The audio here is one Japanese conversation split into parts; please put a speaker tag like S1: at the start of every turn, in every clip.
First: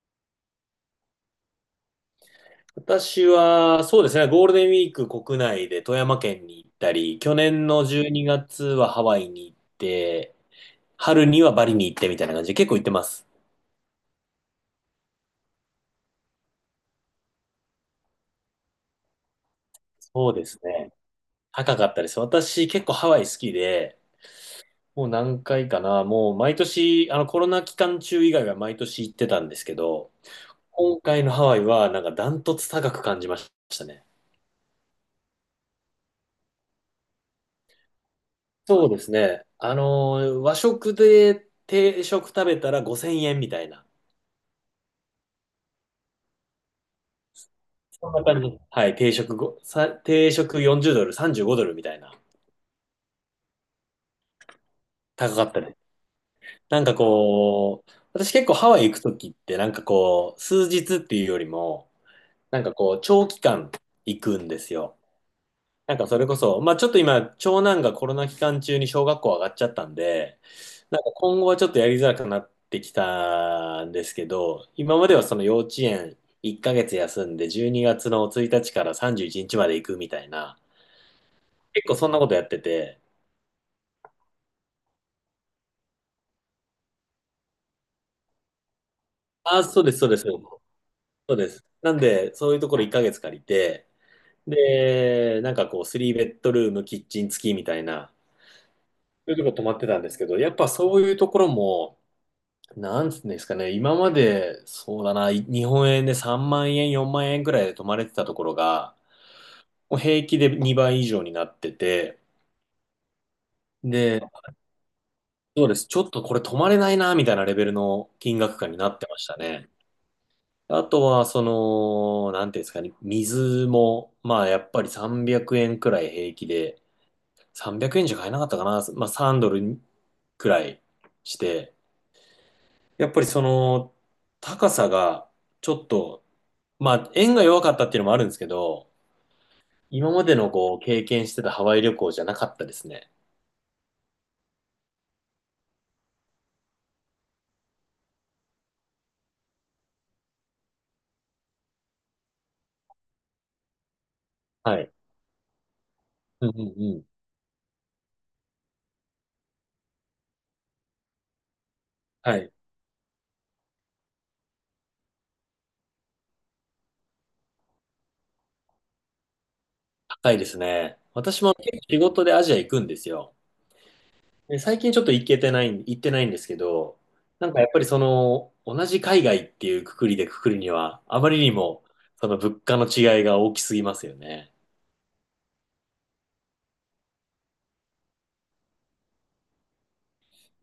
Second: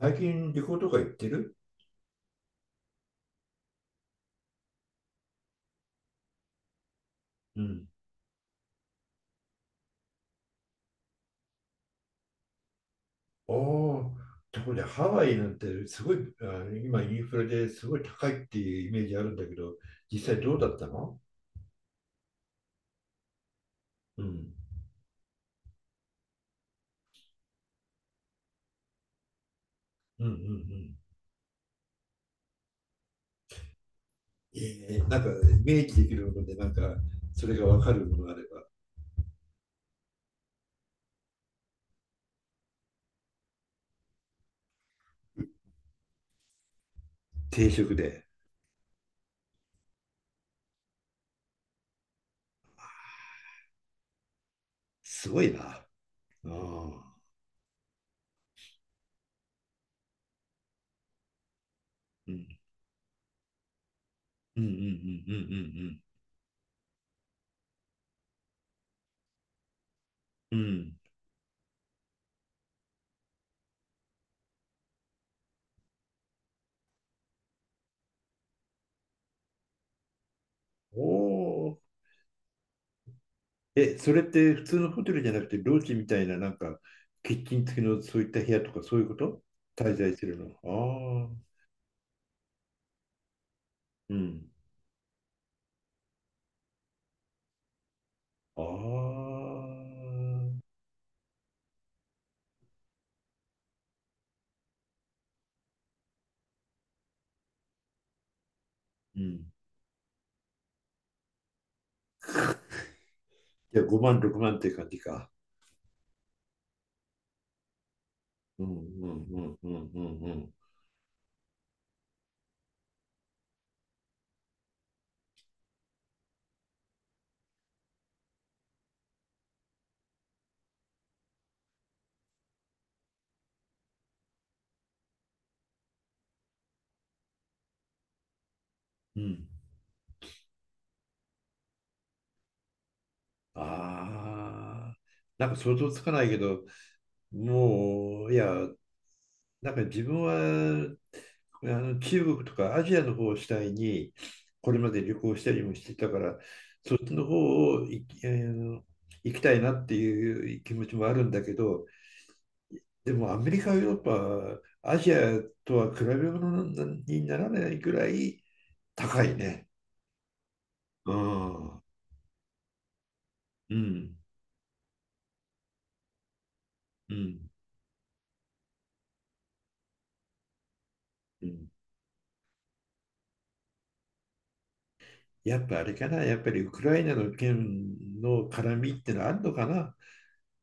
S1: 最近旅行とか行ってる？
S2: 私は、そうですね、ゴールデンウィーク国内で富山県に行ったり、去
S1: う
S2: 年の
S1: ん。
S2: 12月はハワイに行って、春にはバリに行ってみたいな感じで結構行ってます。
S1: ああ、ところでハワイなんてすごい、今インフレですごい高いっていうイメージあるんだけど、
S2: そ
S1: 実
S2: う
S1: 際
S2: で
S1: どう
S2: す
S1: だった
S2: ね。
S1: の？
S2: 高かったです。私結構ハワイ好きで、
S1: うん。
S2: もう何回かな、もう毎年、あのコロナ期間中以外は毎年行ってたんですけど、
S1: うんうんうん。
S2: 今回のハワイはなんかダントツ高く感じましたね。
S1: えー、なんかイメージできるもので、なんかそれがわかるものがあれば。
S2: そうですね。和食で定食食べたら5000円みたいな。
S1: 定食
S2: そん
S1: で。
S2: な感じ。はい、定食40ドル、35ドルみたいな、
S1: す
S2: 高
S1: ご
S2: か
S1: い
S2: っ
S1: な。
S2: たです。
S1: あ
S2: なんか
S1: あ。
S2: こう、私結構ハワイ行くときって、なんかこう、数日っていうよりも、
S1: うん
S2: なんかこう、長期間行くんで
S1: うんうん
S2: すよ。
S1: う
S2: なん
S1: ん
S2: かそれこそ、まあちょっと今、長男がコロナ期間中に小学校上がっちゃったんで、
S1: うんうんうん。うん。
S2: なんか今後はちょっとやりづらくなってきたんですけど、今まではその幼稚園1ヶ月休んで、12月の1日から31日まで行くみたいな、
S1: お。
S2: 結構そんなことやってて、
S1: え、それって普通のホテルじゃなくて、ロージみたいな、なんか、キッチン付きのそういった部屋とか、そういうこと
S2: ああ、そうで
S1: 滞
S2: す、そう
S1: 在
S2: です、
S1: するの？
S2: そ
S1: あ
S2: うで
S1: あ、
S2: す。なんで、そういうところ1ヶ月借りて、
S1: うん。
S2: で、なんかこう、3ベッドルーム、キッチン付きみたいな、
S1: あ
S2: そういうとこ泊まってたんですけど、やっ
S1: あ、
S2: ぱそういうところも、なんつうんですかね、今まで、そうだな、日本円で3万円、4万円ぐらいで泊まれてたところが、
S1: うん。
S2: もう平気で2倍以上になってて、
S1: じゃあ5万、
S2: で、
S1: 6万って感じか。
S2: そうです、ちょっとこれ泊まれないな、みたいなレベルの金額
S1: うん
S2: 感
S1: う
S2: になってま
S1: ん
S2: した
S1: うんう
S2: ね。
S1: んうんうん。
S2: あとは、その、なんていうんですかね、水も、まあ、やっぱり300円くえんくらい平気で、300円じゃ買えなかったかな、まあ、3ドルくらいして、やっぱりその、高さが、ちょっと、まあ、円が弱かったっていうのもあるんですけど、
S1: うん。
S2: 今までのこう、経験してたハワイ旅行じゃなかったですね。
S1: ああ、なんか想像つかないけど、もう、いや、なんか自分はあの中国とかアジアの方を主体にこれ
S2: は
S1: ま
S2: い。
S1: で旅行したりもしてたから
S2: うんうん
S1: そ
S2: う
S1: っ
S2: ん。
S1: ちの方を行き、行きたいなっていう気持ちもあるんだけど、
S2: はい。
S1: でもアメリカヨーロッパアジアとは比べ物にならないぐらい高いね。
S2: 高いですね。
S1: う
S2: 私
S1: ん
S2: も結
S1: う
S2: 構
S1: ん
S2: 仕事でアジア行くんですよ。で最近ちょっと行けてない、行ってないんですけど、
S1: う
S2: な
S1: ん
S2: んかやっぱりその、同じ海外っていうくくりでくくるには、あまり
S1: う
S2: に
S1: ん。
S2: も、その物価の違いが大きすぎますよね。
S1: やっぱあれかな、やっぱりウクライナの件の絡みってのはあるのかな。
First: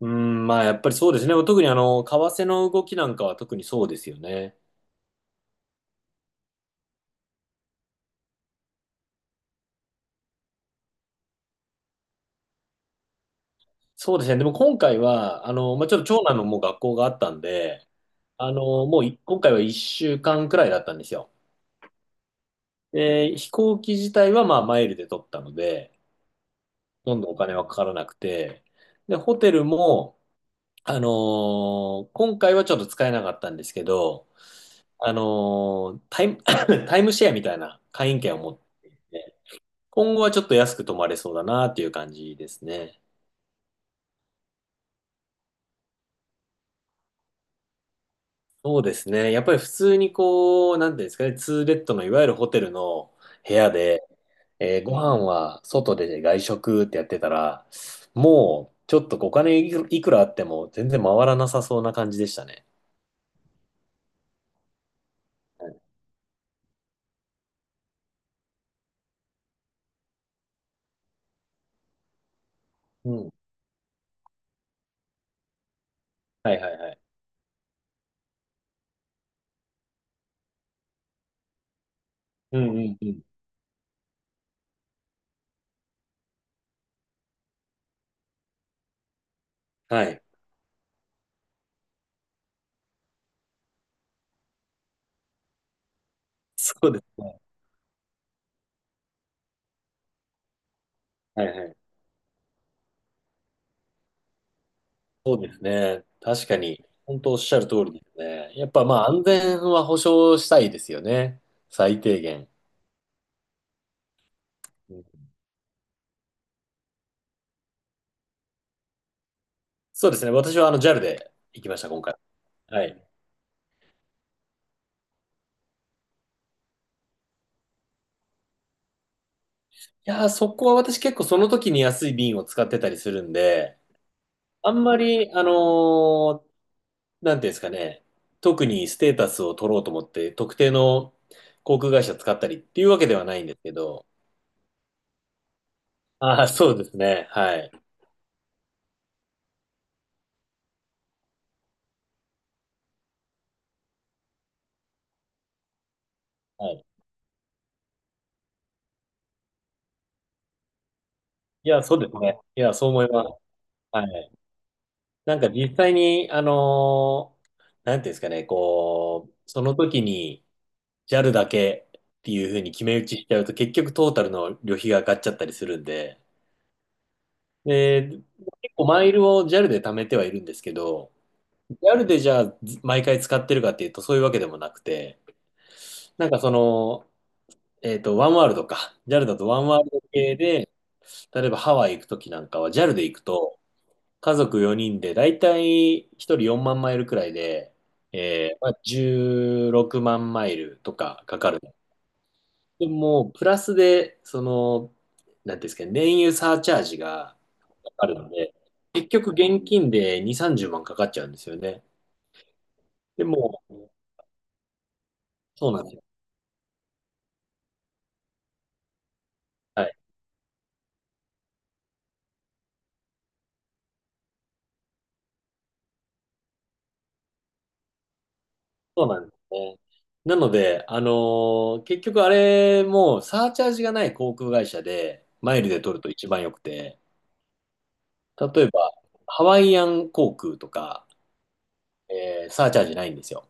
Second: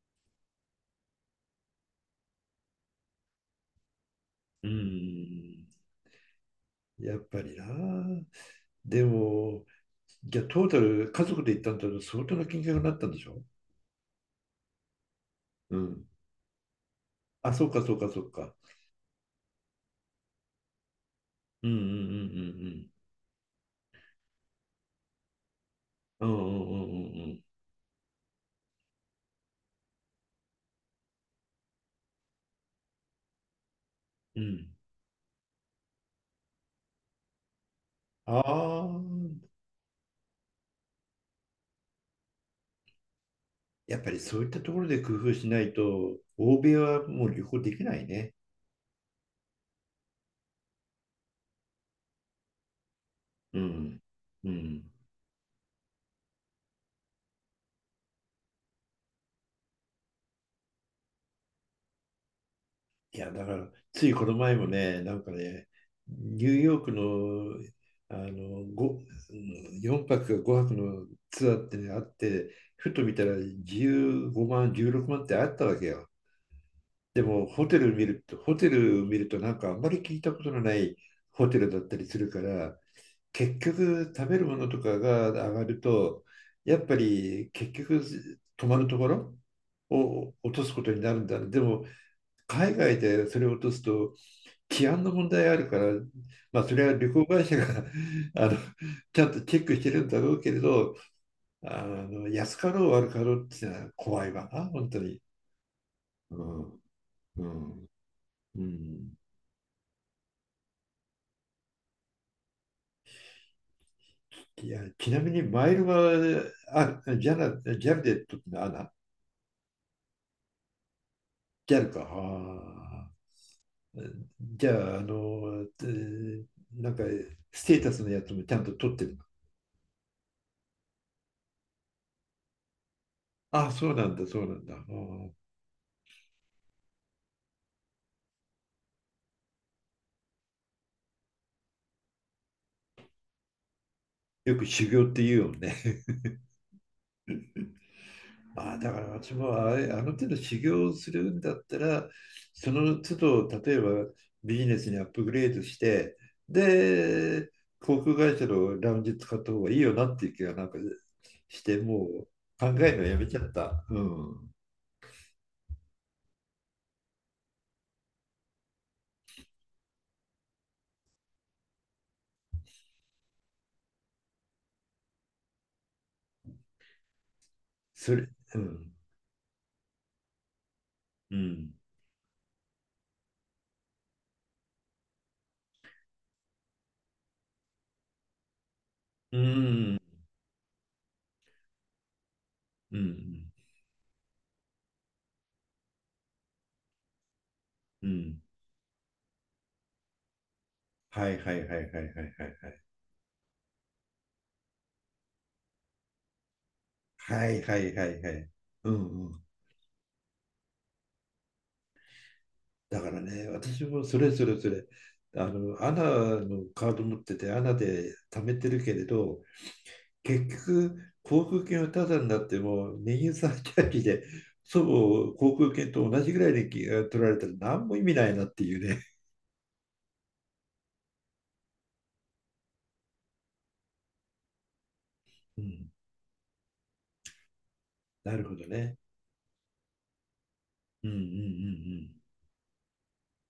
S2: うん、まあやっぱりそうですね。特に為替の動きなんかは特にそうですよね。
S1: うん。やっぱりな。でも、じゃあトータル、家族で行ったんだと相当な金額になったんでしょ？
S2: そうですね。でも今回は、
S1: う
S2: まあ、ちょっと
S1: ん。
S2: 長男のもう学校があったん
S1: あ、そうか
S2: で、
S1: そうかそうか。
S2: もう今回は1週間くらいだったんですよ。
S1: うんうん
S2: で、飛行機自体はまあマイルで取ったので、
S1: うんうんうん。うん
S2: ほ
S1: う
S2: とん
S1: んう
S2: どお
S1: ん
S2: 金はかからなくて、で、ホテルも、あの今回はちょっと使えなかったんですけど、
S1: うんうん。うん。
S2: あのータイム、タイムシェアみたいな会員権
S1: あ
S2: を持っ
S1: あ
S2: て、
S1: ー。
S2: 今後はちょっと安く泊まれそうだなっていう感じですね。
S1: やっぱりそういったところで工夫しないと、欧米はもう旅行できないね。
S2: そうですね。やっぱり普通にこう、なんていうんですかね、ツーベッドのいわゆるホテルの部
S1: う
S2: 屋
S1: ん。
S2: で、
S1: うん。
S2: ご飯は外で外食ってやってたら、もうちょっとお金いくらあっても全然回らなさそうな感じでしたね。
S1: いや、だから、ついこの前もね、なんかね、
S2: はい、
S1: ニューヨークの、あの、ご4泊か5泊のツアーってね、あって、ふと
S2: う
S1: 見た
S2: ん。
S1: ら15万、16万ってあったわけよ。
S2: はいはいはい。
S1: でも、ホテル見ると、なんかあんまり聞いたことのないホテルだったりするか
S2: うんう
S1: ら、
S2: んうん。
S1: 結局食べるものとかが上がると、やっぱり結局泊まるところ
S2: はい。
S1: を落とすことになるんだ。でも、海外でそれを落とすと、治安の問題があるから、まあ、
S2: そ
S1: それ
S2: う
S1: は
S2: です
S1: 旅行
S2: ね。
S1: 会社が あのちゃんとチェックしてるんだろうけれど、
S2: はいはい。
S1: あの安かろう悪かろうっていうのは怖いわな、本当に。
S2: そうですね。
S1: う
S2: 確か
S1: ん
S2: に、本当おっ
S1: う
S2: しゃる通
S1: ん
S2: りですね。
S1: う
S2: やっぱまあ
S1: ん。
S2: 安全は保証したいですよね。最低限。
S1: いや、
S2: う
S1: ち
S2: ん、
S1: なみにマイルは、あ、ジャナ、ジャルで時のアナ、
S2: そうですね。私はJAL で行き
S1: ジ
S2: ま
S1: ャ
S2: した、
S1: ルか。
S2: 今回。はい。い
S1: あー、じゃあ、あの、なんか、ステータスのやつもちゃんと取ってるの？
S2: やー、そこは私結構その時に安い便を使ってたりするん
S1: あ、
S2: で、
S1: そうなんだ、そうなん
S2: あ
S1: だ。あ
S2: んまり、
S1: ー。
S2: ーなんていうんですかね、特にステータスを取ろうと思って、特定の航空会社使ったりっていうわけではないんですけど、
S1: よく修行って言うよね。
S2: ああ、そうですね。はい。
S1: ああ、だから私もあれ、あの手の修行をするんだったら、その都度、例えばビジネスにアップグレードして、
S2: はい。
S1: で、航空会社のラウンジ使った方がいいよなっていう気がなんかし
S2: い
S1: て、
S2: や、そう
S1: もう
S2: ですね。い
S1: 考
S2: や、そう
S1: えるの
S2: 思い
S1: や
S2: ま
S1: め
S2: す。
S1: ちゃった。う
S2: はい。
S1: ん。
S2: なんか実際に、なんていうんですかね、こう、その時に JAL だけっていうふうに決め打ちしちゃうと、結局トータルの旅費が上がっちゃったりするんで、で、
S1: それ、う
S2: 結構
S1: ん。
S2: マイルを JAL で貯めてはいるんですけど、
S1: うん。
S2: JAL でじゃあず毎回使ってるかっていうと、そういうわけでもなくて、なんかその、ワンワールドか。JAL だ
S1: う
S2: とワンワール
S1: ん。
S2: ド系で、例えばハワイ行く時なんかは JAL
S1: う
S2: で行く
S1: ん。
S2: と、家族4人で、だいたい1人4万マイルくらいで、
S1: うん。
S2: まあ、16万マイルとか
S1: はい
S2: かか
S1: はい
S2: る。
S1: はいはいはいはい。
S2: でも、プラスで、その、なんていうんですかね、燃油サーチャージが
S1: はいは
S2: か
S1: いは
S2: かる
S1: い
S2: の
S1: はい。
S2: で、
S1: う
S2: 結
S1: んう
S2: 局
S1: ん。
S2: 現金で2、30万かかっちゃうんですよね。
S1: だから
S2: で
S1: ね、
S2: も、
S1: 私もそれそれそれ、あ
S2: そうな
S1: の、
S2: んで
S1: ア
S2: す
S1: ナ
S2: よ。
S1: のカード持ってて、アナで貯めてるけれど、
S2: はい。
S1: 結局、航空券はタダになっても、燃油サーチャージで、祖母航空券と同じぐらいでき取られたら何も意味ないなっていうね。
S2: そうなんですね。なので、結局あれもサーチャージがない航空会社でマ
S1: う
S2: イルで
S1: ん、
S2: 取ると一番良くて、
S1: なるほ
S2: 例
S1: ど
S2: えば
S1: ね。
S2: ハワイアン航空とか、
S1: うんうんうん
S2: サーチャージないんですよ。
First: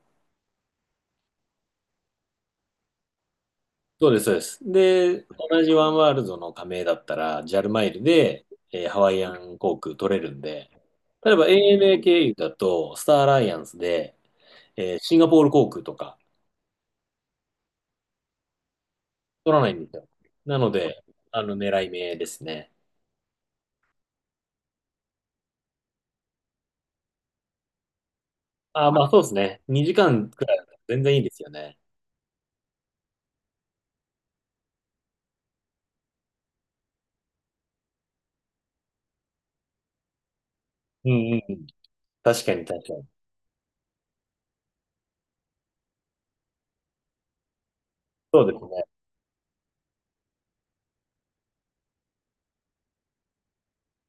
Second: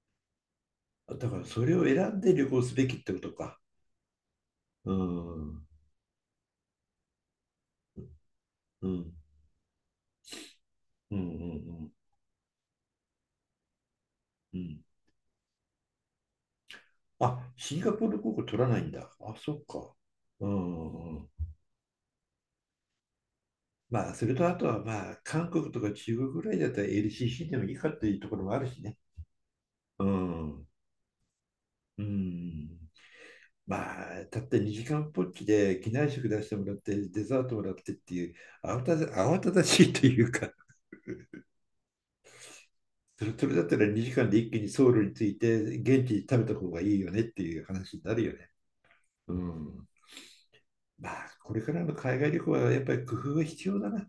S1: うん。だからそれを選んで旅行すべきってことか。
S2: そうです、そうです。
S1: う
S2: で、
S1: ん。う
S2: 同
S1: ん
S2: じワンワールドの加盟だったら、ジャルマイルで、
S1: う
S2: ハワ
S1: ん
S2: イアン航空取れるんで、
S1: うんう
S2: 例えば
S1: ん
S2: ANA 経由だと、スターアライアンスで、
S1: うん。
S2: シンガポール航空とか
S1: あ、シンガポール航空取らないんだ。あ、
S2: 取
S1: そ
S2: ら
S1: っ
S2: ないんで
S1: か。
S2: すよ。
S1: うん
S2: なので、
S1: うんうん。
S2: 狙い目ですね。
S1: まあ、それとあとは、まあ、韓国とか中国ぐらいだったら LCC でもいいかっていうところもあるし
S2: あー、
S1: ね。
S2: まあそうですね。2
S1: う
S2: 時間くらいだ
S1: ん。
S2: ったら全然いいですよね。
S1: うん。まあ、たった2時間ぽっきで機内食出してもらって、デザートもらってっていう、慌ただしいというか、
S2: うん うんうん。確かに確かに。
S1: それ、それだったら2時間で一気にソウルに着いて、現地で食べた方がいいよねっていう話になるよ
S2: そ
S1: ね。
S2: うですね。
S1: うん。まあ、これからの海外旅行はやっぱり工夫が必要だな。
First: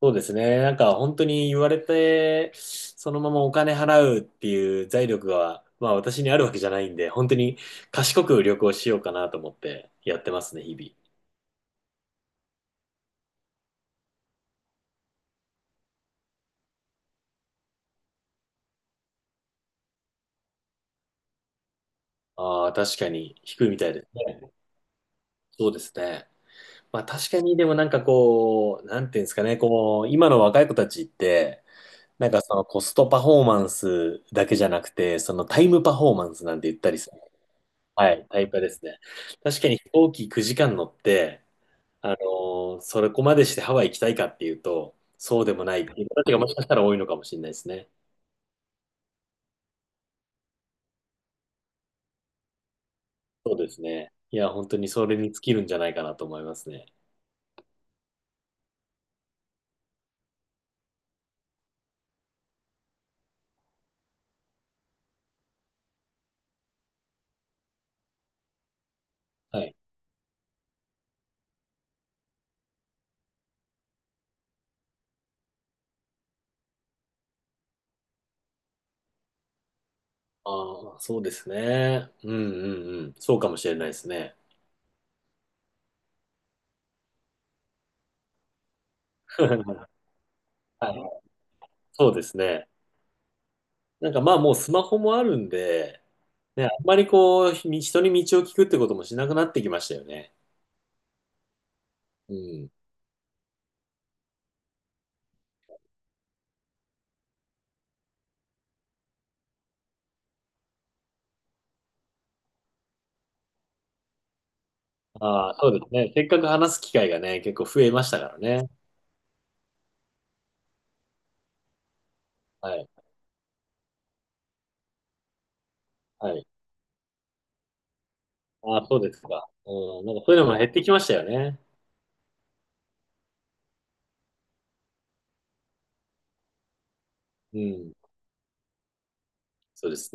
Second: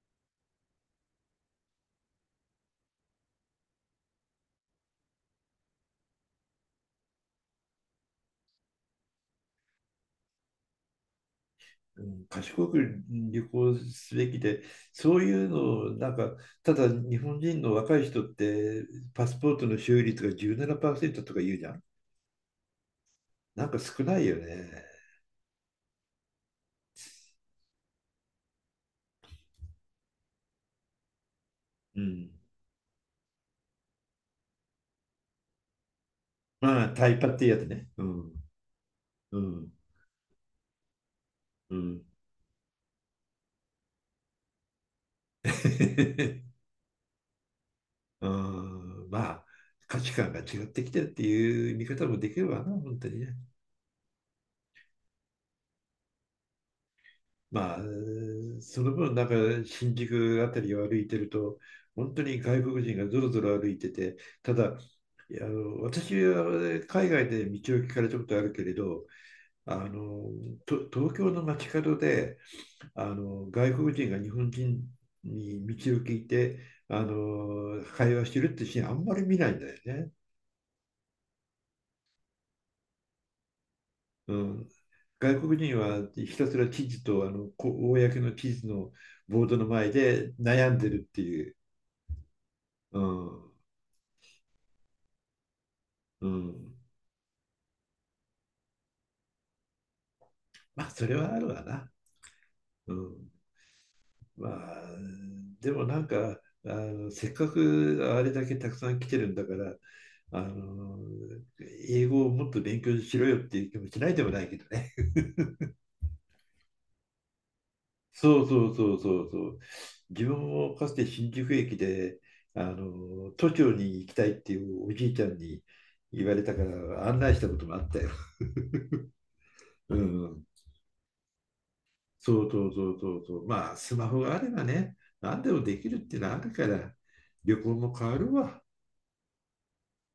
S2: そうですね。なんか本当に言われて、そのままお金払うっていう財力が、まあ私にあるわけじゃないんで、本当に賢く旅行しようかなと思ってやってますね、日
S1: うん。賢く旅行すべきで、そういうのをなんか、ただ日本人の若い人って、パスポートの所有率が17%とか言うじゃん。
S2: 々。ああ、確かに低
S1: な
S2: い
S1: ん
S2: み
S1: か
S2: たいで
S1: 少
S2: す
S1: ないよ
S2: ね。
S1: ね。
S2: そうですね。まあ確かにでもなんかこう、なんていうんですかね、こう、今の若い子たちって、
S1: う
S2: な
S1: ん。
S2: んかそのコストパフォーマンスだけじゃなくて、そのタイムパフォーマンスなんて言っ
S1: まあ、
S2: たり
S1: タ
S2: す
S1: イ
S2: る。
S1: パっていうやつね。う
S2: はい、
S1: ん。
S2: タイパですね。
S1: う
S2: 確か
S1: ん。
S2: に飛行機9時間乗って、
S1: うん。
S2: あのそれこまでしてハワイ行きたいかっていうと、そうでもないっていう人たちがもしかし たら多いのかもしれないですね。
S1: うん。まあ、価値観が違ってきてるっていう見方もできるわな、本当にね。
S2: そうですね。いや、本当にそれに尽きるんじゃないかなと思いますね。
S1: まあ、その分、なんか新宿あたりを歩いてると、本当に外国人がぞろぞろ歩いてて、ただ、いや、あの、私は海外で道を聞かれたことあるけれど、
S2: はい。
S1: あの、東京の街角で、あの、外国人が日本人に道を聞いて、あの、会話してるってシーンあんまり見ないんだよね。
S2: ああ、そうですね。うんうんうん。そうかもしれないですね。
S1: うん。外国人はひたすら地図と、あの、公の地図のボードの前 で悩んで
S2: はい、
S1: るっていう。
S2: そうですね。
S1: うん。
S2: なんかまあもうスマホもあるんで、
S1: う
S2: ね、あ
S1: ん。
S2: んまりこう、人に道を聞くってこともしなくなってきましたよね。
S1: まあ、それはあるわな。
S2: うん。
S1: うん。まあ、でもなんか、あの、せっかくあれだけたくさん来てるんだから、あの、英語をもっと勉強しろよっていう気もしないでもないけどね。
S2: ああ、そうですね。せっかく話す機会がね、結構増えましたから
S1: そうそ
S2: ね。
S1: うそうそうそう。自分もかつて新宿駅で、あ
S2: はい。
S1: の、都庁に行きたいっていうおじいちゃんに言わ
S2: は
S1: れ
S2: い。
S1: たから案内したこともあったよ。
S2: ああ、そうですか。
S1: う
S2: うん、なんかそういう
S1: ん。
S2: のも減ってきましたよね。
S1: そうそうそうそうそう。まあ、スマホがあればね、何でもできるっていうのはあるから、
S2: う
S1: 旅行
S2: ん、
S1: も変わるわ。
S2: そうですね。